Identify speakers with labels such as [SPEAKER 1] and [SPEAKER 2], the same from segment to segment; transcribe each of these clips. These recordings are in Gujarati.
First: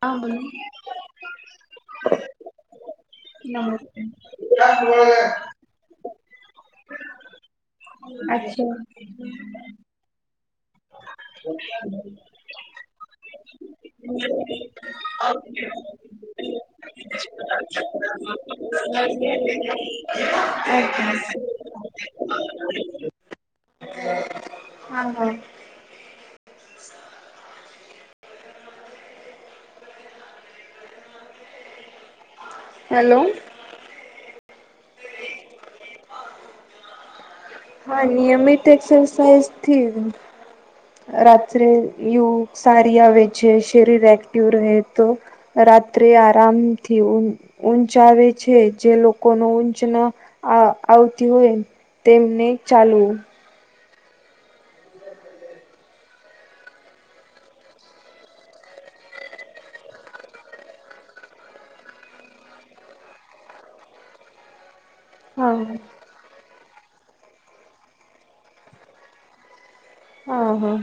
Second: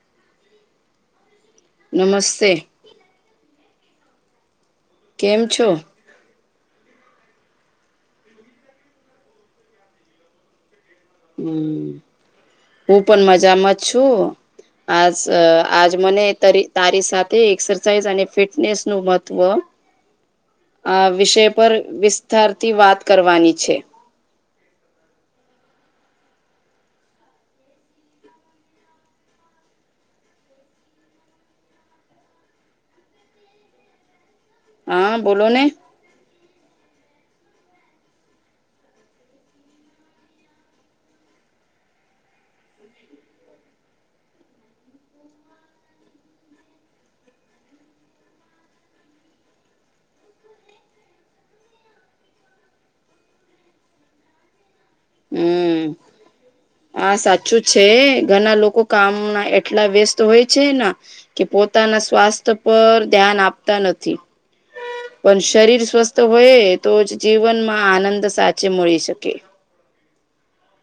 [SPEAKER 1] હા બોલો.
[SPEAKER 2] નમસ્તે.
[SPEAKER 1] નમસ્તે.
[SPEAKER 2] કેમ છો?
[SPEAKER 1] અચ્છા. હ
[SPEAKER 2] હમ
[SPEAKER 1] [inaudible]
[SPEAKER 2] હું પણ મજામાં જ છું. આજ આજ મને તારી સાથે એક્સરસાઝ અને ફિટનેસ નું મહત્વ
[SPEAKER 1] હ [inaudible]
[SPEAKER 2] આ વિષય પર વિસ્તારથી વાત કરવાની છે.
[SPEAKER 1] હ [inaudible] હા હા. હેલો.
[SPEAKER 2] હા બોલોને.
[SPEAKER 1] હા નિયમિત એક્સરસાઇઝથી. રાત્રે ઊંઘ સારી આવે છે શરીર એક્ટિવ રહે તો રાત્રે આરામથી ઊંચ આવે છે જે લોકોનો ઊંચન આવતી હોય તેમને ચાલવું
[SPEAKER 2] હમ. હા સાચું છે ઘના લોકો કામના એટલા વ્યસ્ત હોય છે ન કે પોતાના સ્વાસ્થ્ય પર ધ્યાન આપતા નથી. પણ
[SPEAKER 1] હા
[SPEAKER 2] શરીર સ્વસ્થ હોય તોજ જીવનમાં આનંદ સાચે મળી શકે.
[SPEAKER 1] હ હા.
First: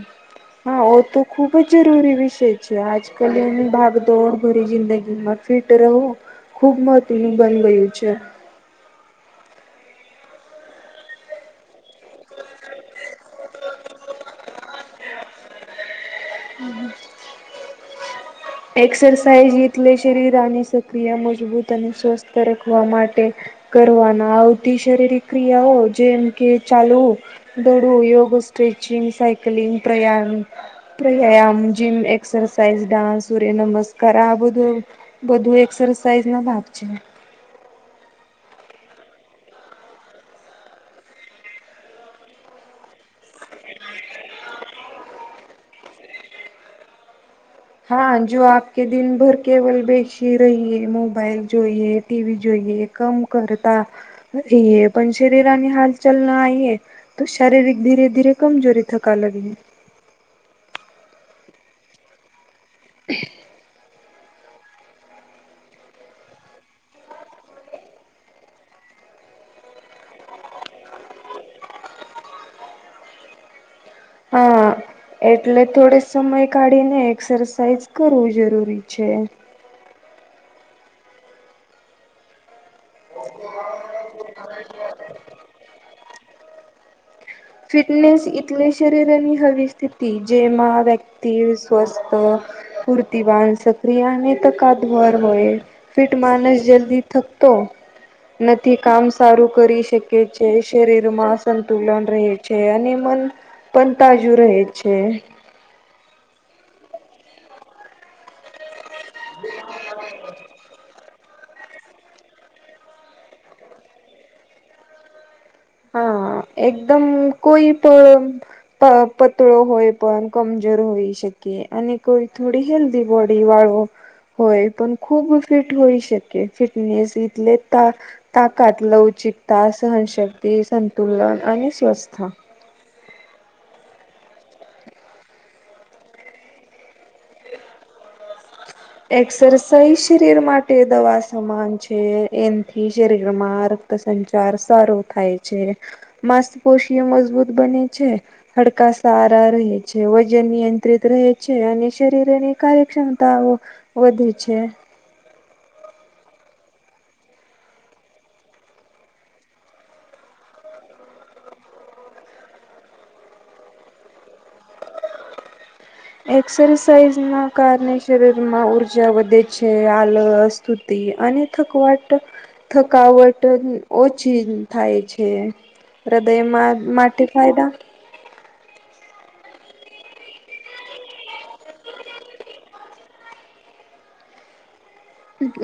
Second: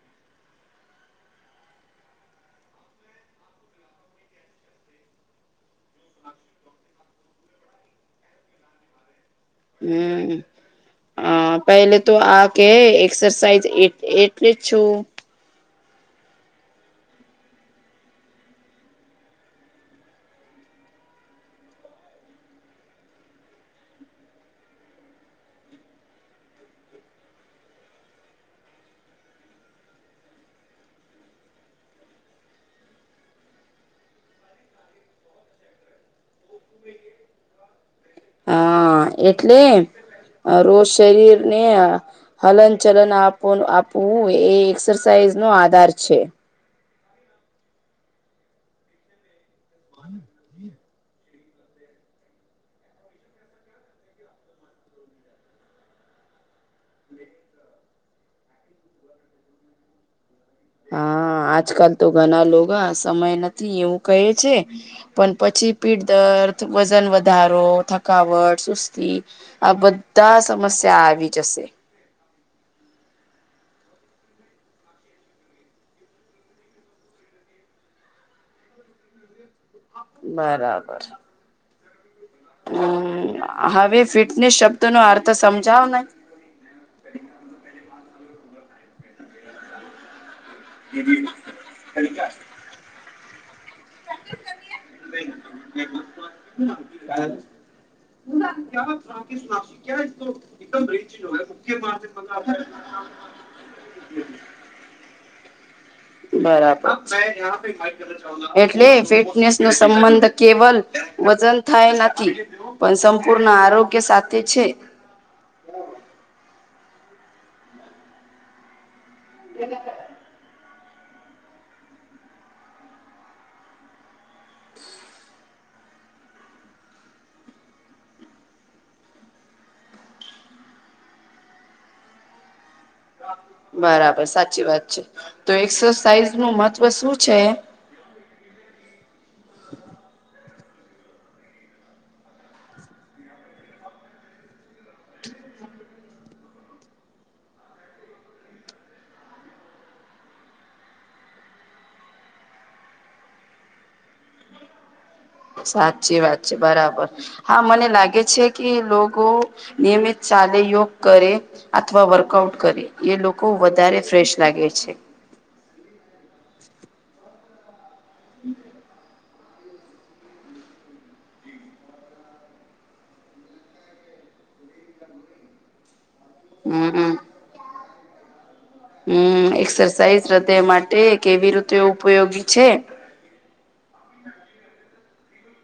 [SPEAKER 1] એ તો ખૂબજ જરૂરી વિષય છે આજકલ એની ભાગ દોડ ભરી જિંદગીમાં ફિટ રહવુ ખૂબ મહત્ત્વનું બની ગયું છે.
[SPEAKER 2] હમ. હ પેલેતો આ કે એક્સરસાઇઝ એટલે છું
[SPEAKER 1] [inaudible] એક્સરસાઇઝ એટલે શરીર આની સક્રિય મજબૂત અને સ્વસ્થ રાખવા માટે. કરવાના આવતી શરીરિક ક્રિયાઓ જેમ કે ચાલવુ દડું યોગ સ્ટ્રેચિંગ સાયકલિંગ પ્રયામ પ્રયામ જીમ એક્સરસાઈઝ ડાન્સ સૂર્ય નમસ્કાર આ બધું બધું એક્સરસાઝના ભાગ છે.
[SPEAKER 2] હા એટલે રોજ શરીરને હલન ચલન આપ આપવું એ એક્સરસાઇઝ નો આધાર છે.
[SPEAKER 1] હા જો આપ કે દિન ભર કેવલ બેેશી રહી હૈ મોબાઈઇલ જોઈએ ટીવી જોઈએ કામ કરતા એ એ પણ શરીરાની હાલચલના આયે તો શારીરિક ધીરે ધીરે કમજોરી થકા લગે.
[SPEAKER 2] હા આજકાલ તો ઘણા લોકા સમય નથી એવું કહે છે. પણ પછી પીઠદર્દ વજન વધારો થકાવટ સુસ્તી આ બધા સમસ્યા આવી જશે.
[SPEAKER 1] હા
[SPEAKER 2] [inaudible]
[SPEAKER 1] એટલે થોડીક સમય કાઢીને એક્સરસાઇઝ કરવું જરૂરી છે.
[SPEAKER 2] બરાબર. હમ હવે ફિટનેસ શબ્દનો અર્થ સમજાવને.
[SPEAKER 1] ફિટનેસ એટલે શરીરની હવી સ્થિતિ જેમાં વ્યક્તિ સ્વસ્થ કુર્તિવાન સક્રિય અને તકાદભર હોય. ફિટ માનસ જલ્દી થકતો નથી કામ સારું કરી શકે છે શરીરમાં સંતુલન રહે છે. અને મન પણ તાજુ રહેે છે.
[SPEAKER 2] બરાબર. એટલે ફિટનેસનો સંબંધ કેવલ વજન થાય નથી પણ સંપૂર્ણ આરોગ્ય સાથે છે.
[SPEAKER 1] હા એકદમ કોઈ પણ પતળો હોય પણ કમજોર હોઈ શકે અને કોઈ થોડી હેલ્થી બોડી વાળો હોય પણ ખૂબ ફિટ હોઈ શકે ફિટનેસ એટલે લેતા તાકાત લવચિકતા સહનશક્તિ સંતુલન અને સ્વસ્થ
[SPEAKER 2] બરાબર સાચી વાત છે તો એક્સરસાઇઝ નું મહત્વ શું છે?
[SPEAKER 1] એક્સરસાઇઝ શરીર માટે દવા સમાન છે એમથી શરીરમાં સંચાર સારો થાય છે માસ્પોષી મજબૂત બને છે. હડકા સારા રહે છે વજન નિયંત્રિત રહે છે અને શરીરની કાર્યક્ષમતાઓ વધે છે.
[SPEAKER 2] સાચી વાત છે બરાબર. હા મને લાગે છે કે લોકો નિયમિત ચાલે યોગ કરે. અથવા વર્કઆઉટ કરી એ લોકો વધારે ફ્રેશ લાગે છે.
[SPEAKER 1] એક્સરસાઇઝ ના કારણે શરીર માં ઉર્જા વધે છે. આલ સ્તુતિ અને થકવાટ થકાવટ ઓછી થાય છે હૃદયમાં
[SPEAKER 2] હમ
[SPEAKER 1] માટે ફાયદા
[SPEAKER 2] હમ એક્સરસાઇઝ હૃદય માટે કેવી રીતે ઉપયોગી છે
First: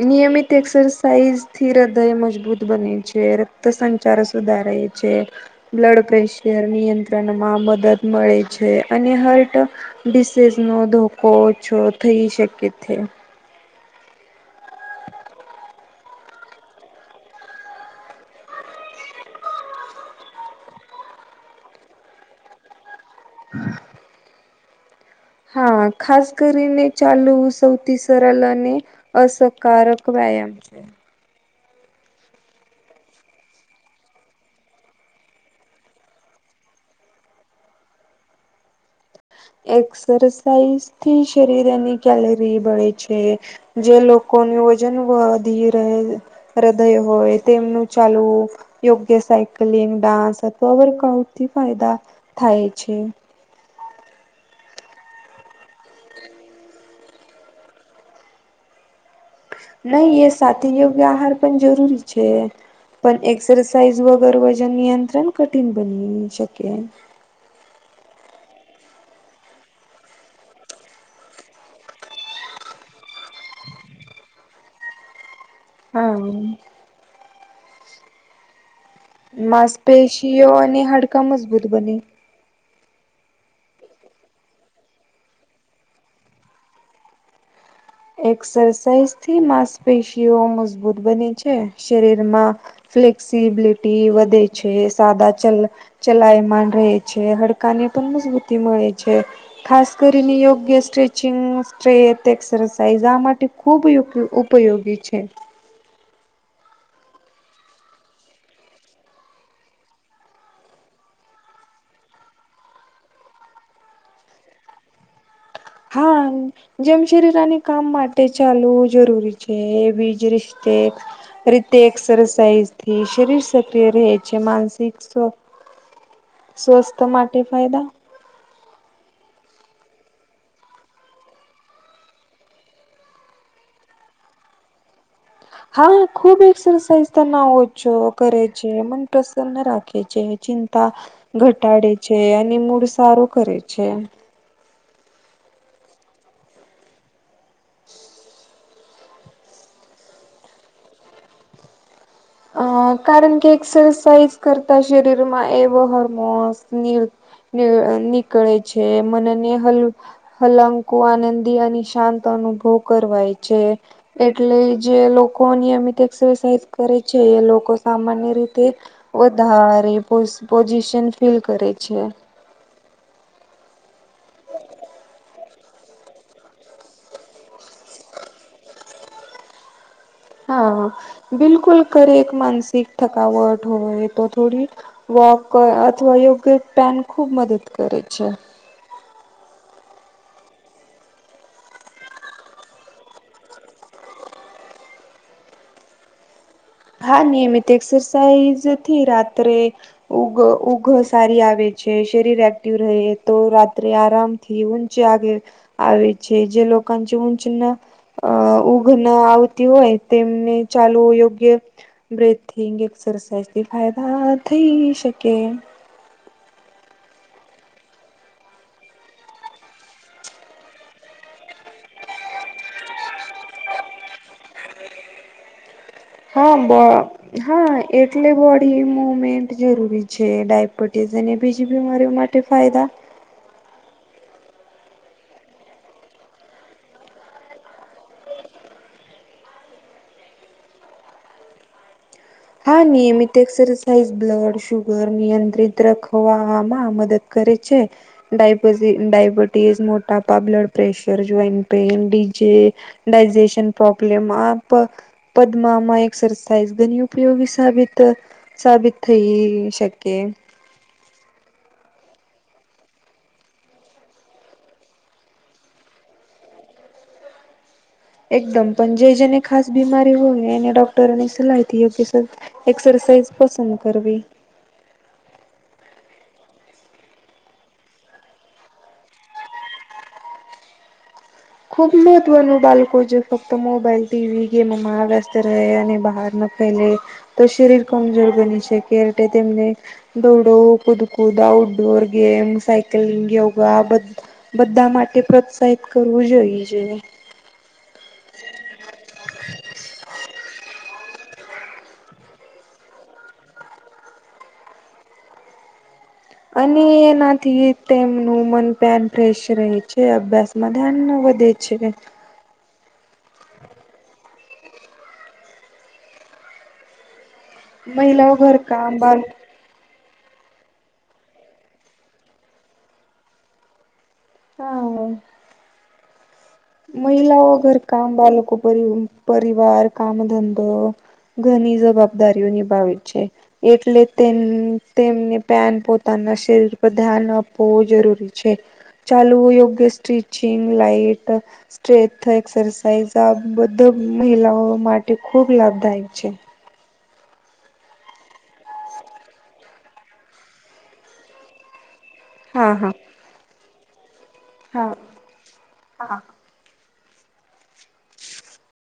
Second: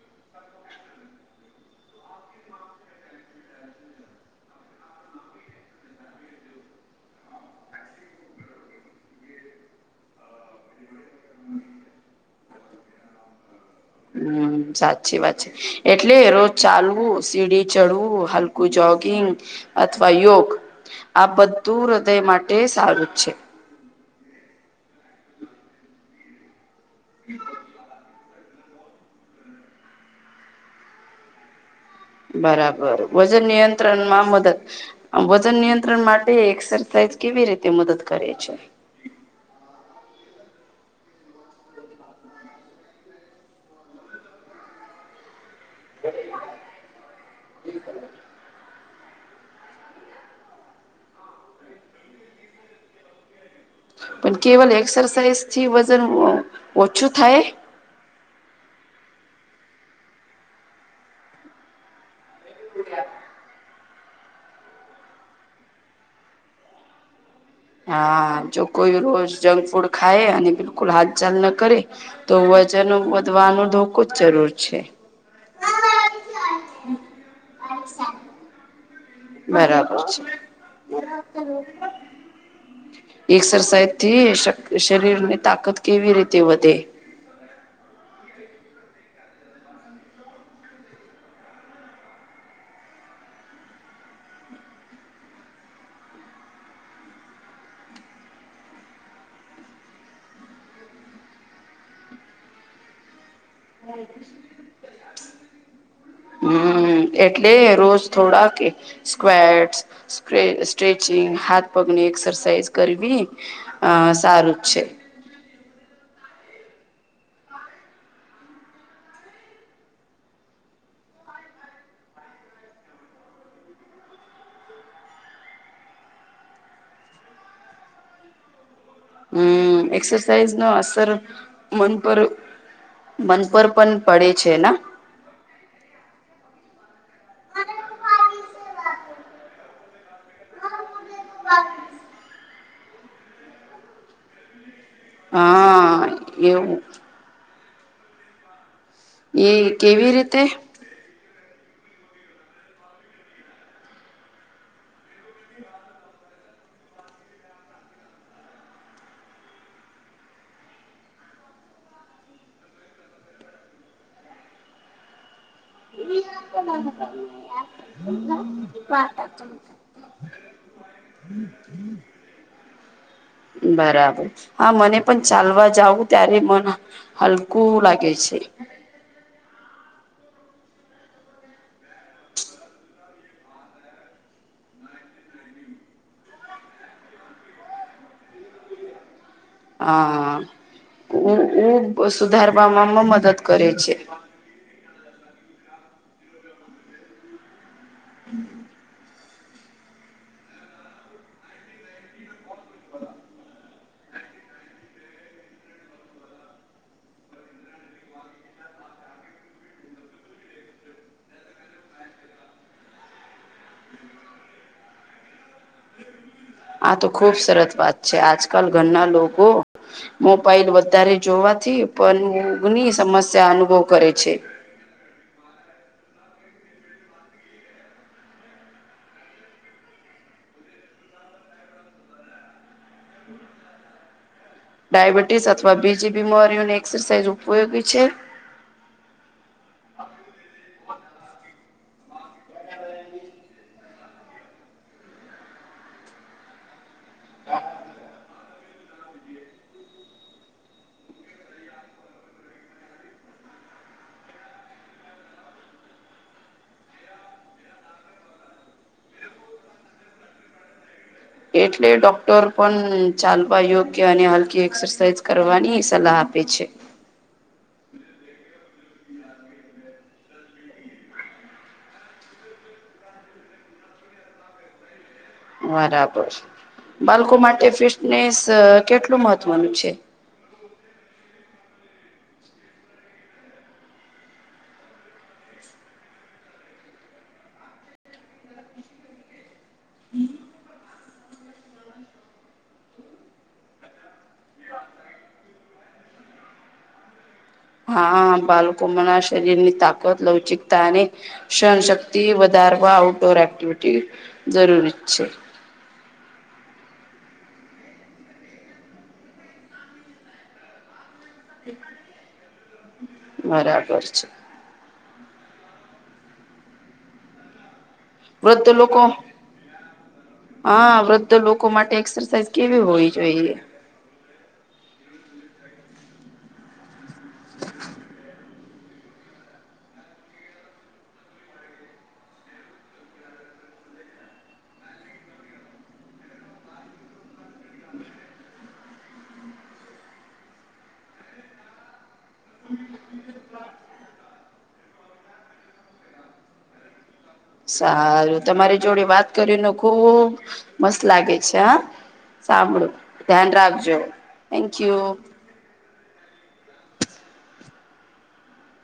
[SPEAKER 1] નિયમિત એક્સરસાઇઝ થી હૃદય મજબૂત બને છે રક્ત સંચાર સુધારે બ્લડ પ્રેશર નિયંત્રણમાં મદદ મળે છે અને હટ ડિસીઝ નો ધોકો ઓછ થઈ શકે છે
[SPEAKER 2] હમ સાચી વાત છે એટલે રોજ ચાલવું સીડી ચડવું હલકું જોગિંગ અથવા યોગ આ બધું હૃદય માટે સારું જ છે
[SPEAKER 1] [inaudible] હા ખાસ કરીને ચાલુ સૌથી સરલ અને અકારક વ્યાયામ છે
[SPEAKER 2] બરાબર વજન નિયંત્રણ માં મદદ વજન નિયંત્રણ માટે એક્સરસાઇઝ કેવી રીતે મદદ કરે છે
[SPEAKER 1] એક્સરસાઇઝ થી શરીરાની કેલ રિબળ છે જે લોકોનું વજન ઉવા દી હૃદય હોય તેમનું ચાલવું યોગ્ય સાયકલિંગ ડાન્સ અથવા વર્કઆઉટથી ફાયદા થાય છે
[SPEAKER 2] પણ કેવલ એક્સરસાઇઝથી વજન ઓછું થાય
[SPEAKER 1] નહી એ સાથે યોગ્ય આહાર પણ જરૂરી છે પણ એક એક્સરસાઇઝ વગર વજન નિયંત્રણ કઠિન બની શકે
[SPEAKER 2] હા જો કોઈ રોજ જંક ફૂડ ખાય અને બિલકુલ હાથ ચાલ ન કરે તો વજન વધવાનું ધોખું જ જરૂર છે
[SPEAKER 1] હા
[SPEAKER 2] બરાબર છે
[SPEAKER 1] માંસપેશીઓ અને હાડકા મજબૂત બને
[SPEAKER 2] એક્સરસાઇઝ થી શરીર ની તાકાત કેવી રીતે વધે
[SPEAKER 1] એક્સરસાઇઝ થી માંસપેશીઓ મજબૂત બને છે શરીરમાં ફ્લેક્સિબિલિટી વધે છે સાદા ચલ ચલાયમાન રહે છે હડકા ને પણ મજબૂતી મળે છે ખાસ કરીને યોગ્ય સ્ટ્રેચિંગ સ્ટ્રેટ એક્ સાાયઝા માટે ખૂબ ઉપયોગી છે
[SPEAKER 2] હમ એટલે રોજ થોડા કે સ્ક્વેટ સ્ટ્રેચિંગ હાથ પગની એક્સરસાાઈઝ કરવી અ સારું જ છે
[SPEAKER 1] હા જેમ શરીરની કામ માટે ચાલવું જરૂરી છે બીજ રિતે રીતે એક્સરસાઇઝથી શરીર સક્રિય રહે છે માનસિક સ્વસ્થ સ્વસ્થ માટે ફાયદા
[SPEAKER 2] હમ એક્સરસાઇઝ નો અસર મન પર મનપર પણ પડે છે ને
[SPEAKER 1] હા ખૂબ એક્સરસાઇઝ તના આવ છો કરે છે મન પ્રસન્ન રાખે છે ચિં ઘટાડે છે અને મૂળ સારો કરે છે
[SPEAKER 2] હા એવું
[SPEAKER 1] [inaudible]
[SPEAKER 2] એ કેવી રીતે
[SPEAKER 1] અ કારણ કે એક્સરસાઇઝ કરતા શરીરમાં એવો હોર્મોન્સ નીકળે છે મનેને હલ હલંકુ આનંદી અને શાંત અનુભવ કરવાય છે એટલે જે લોકો નિયમિત એક્સરસાઇઝ કરે છે એ લોકો સામાન્ય રીતે વધારે પો પોઝિશન ફીલ કરે છે
[SPEAKER 2] બરાબર હા મને પણ ચાલવા જાવું ત્યારે મ હલકુ લાગે છે.
[SPEAKER 1] હા બિલકુલ કરે એક માનસિક થકાવટ હોય તો થોડી વોક અથવા યોગ્ય પેન ખૂબ મદદ કરે છે.
[SPEAKER 2] હા ઉ ઉ સુધારવા માં મદદ કરે છે.
[SPEAKER 1] હા નિયમિત એક્સરસાઇઝ થી રાત્રે ઉગ ઉઘ સારી આવે છે. શરીર એક્ટિવ રહે તો રાત રાત્રે આરામથી ઊંચે આવે છે જે લોકો ચી ઊંચ ન અ ઊઘ ના આવતી હોય તેમને ચાલવુ યોગ્ય બ્રેથિંગ એક્સરસાઇઝ થી ફાયદા થઈ શકે.
[SPEAKER 2] આ તો ખુબ સરસ વાત છે આજકાલ ઘરના લોકો મોબાઈલ વધારે જોવાથી પણ ગની સમસ્યા અનુભવ કરે છે.
[SPEAKER 1] હા બર હા એટલે બોડી મુમેન્ટ જરૂરી છે ડાયબિટીસ અને બીજી બીમારીઓ માટે તે ફાયદા
[SPEAKER 2] ડયાબિટીસ અથવા બીજી બીમારીઓની એક્સરસાઇઝ ઉપયોગી છે.
[SPEAKER 1] હા નિયમિત એક્સરસાઇઝ બ્લડ, શુગર નિયંત્રિત રાખવામાં મદદ કરે છે. ડાયબ ડાયબિટીઝ, મોટાપા, blood pressure, joint pain disease digestion problem આપ પદમામા એક્સરસાાઈઝ ઘન્યૂ ઉપયોગી સાબિત સાબિત થઈ શકે.
[SPEAKER 2] એટલે ડોક્ટર પણ ચાલવા યોગ્ય અને હલકી એક્સરસાઇઝ કરવાની સલાહ આપે છે.
[SPEAKER 1] એકદમ પણ જે જેને ખાસ બીમારી હોયને એને ડોક્ટરોની સલાહ થી યોગ્ય એક્સરસાઇઝ પસંદ કરવી
[SPEAKER 2] બરાબર બાળકો માટે ફિટનેસ કેટલું મહત્વનું છે?
[SPEAKER 1] ખૂબ મહત્ત્વનું બાળકો જે ફક્ત મોબાઈલ, ટીવી, ગેમમાં વ્યસ્ત રહે અને બહાર ન ફેલે તો શરીર કમજોર બની શકે એટલે તેમને દોડો કુદ કુદ, outdoor game, cycling, yoga આ બધુ બધા માટે પ્રોત્સાહિત કરવું જોઈએ છે.
[SPEAKER 2] હા બાળકો મરા શરીર ની તાકત લવચિકતા અને સહન શક્તિ વધારવા આઉટડોર એક્ટિવિટી જરૂરી છે.
[SPEAKER 1] અને એનાથી તેમનું મન પન ફેશ રહે છે, અભ્યાસમાં ધ્યાન ન વધે છે.
[SPEAKER 2] બરાબર છે.
[SPEAKER 1] મહિલાઓ
[SPEAKER 2] વૃદ્ધ
[SPEAKER 1] ઘરકામ
[SPEAKER 2] લોકો
[SPEAKER 1] બાળ
[SPEAKER 2] હા વૃદ્ધ લોકો માટે એક્સરસાઇઝ કેવી હોવી જોઈએ?
[SPEAKER 1] હા. મહિલાઓ ઘર કામ બાળકો પર પરિવાર કામ, ધંધો ઘણી જવાબદારીઓ નિભાવે છે. એટલે તેમ તેમને પ્યાન પોતાના શરીર પર ધ્યાન આપવુ જરૂરી છે. ચાલવુ, યોગ્ય સ્ટિચિંગ લાઈટ સ્ટ્રેથ એક્સરસાઇઝ આ બધું મહિલાઓ માટે ખૂબ લાભદાયક છે.
[SPEAKER 2] સારું તમારી જોડે વાત કરીને ખુબ મસ્ત લાગે છે. હા.
[SPEAKER 1] હા
[SPEAKER 2] સાંભળો
[SPEAKER 1] હા.
[SPEAKER 2] ધ્યાન રાખજો થેન્ક યુ.
[SPEAKER 1] હા.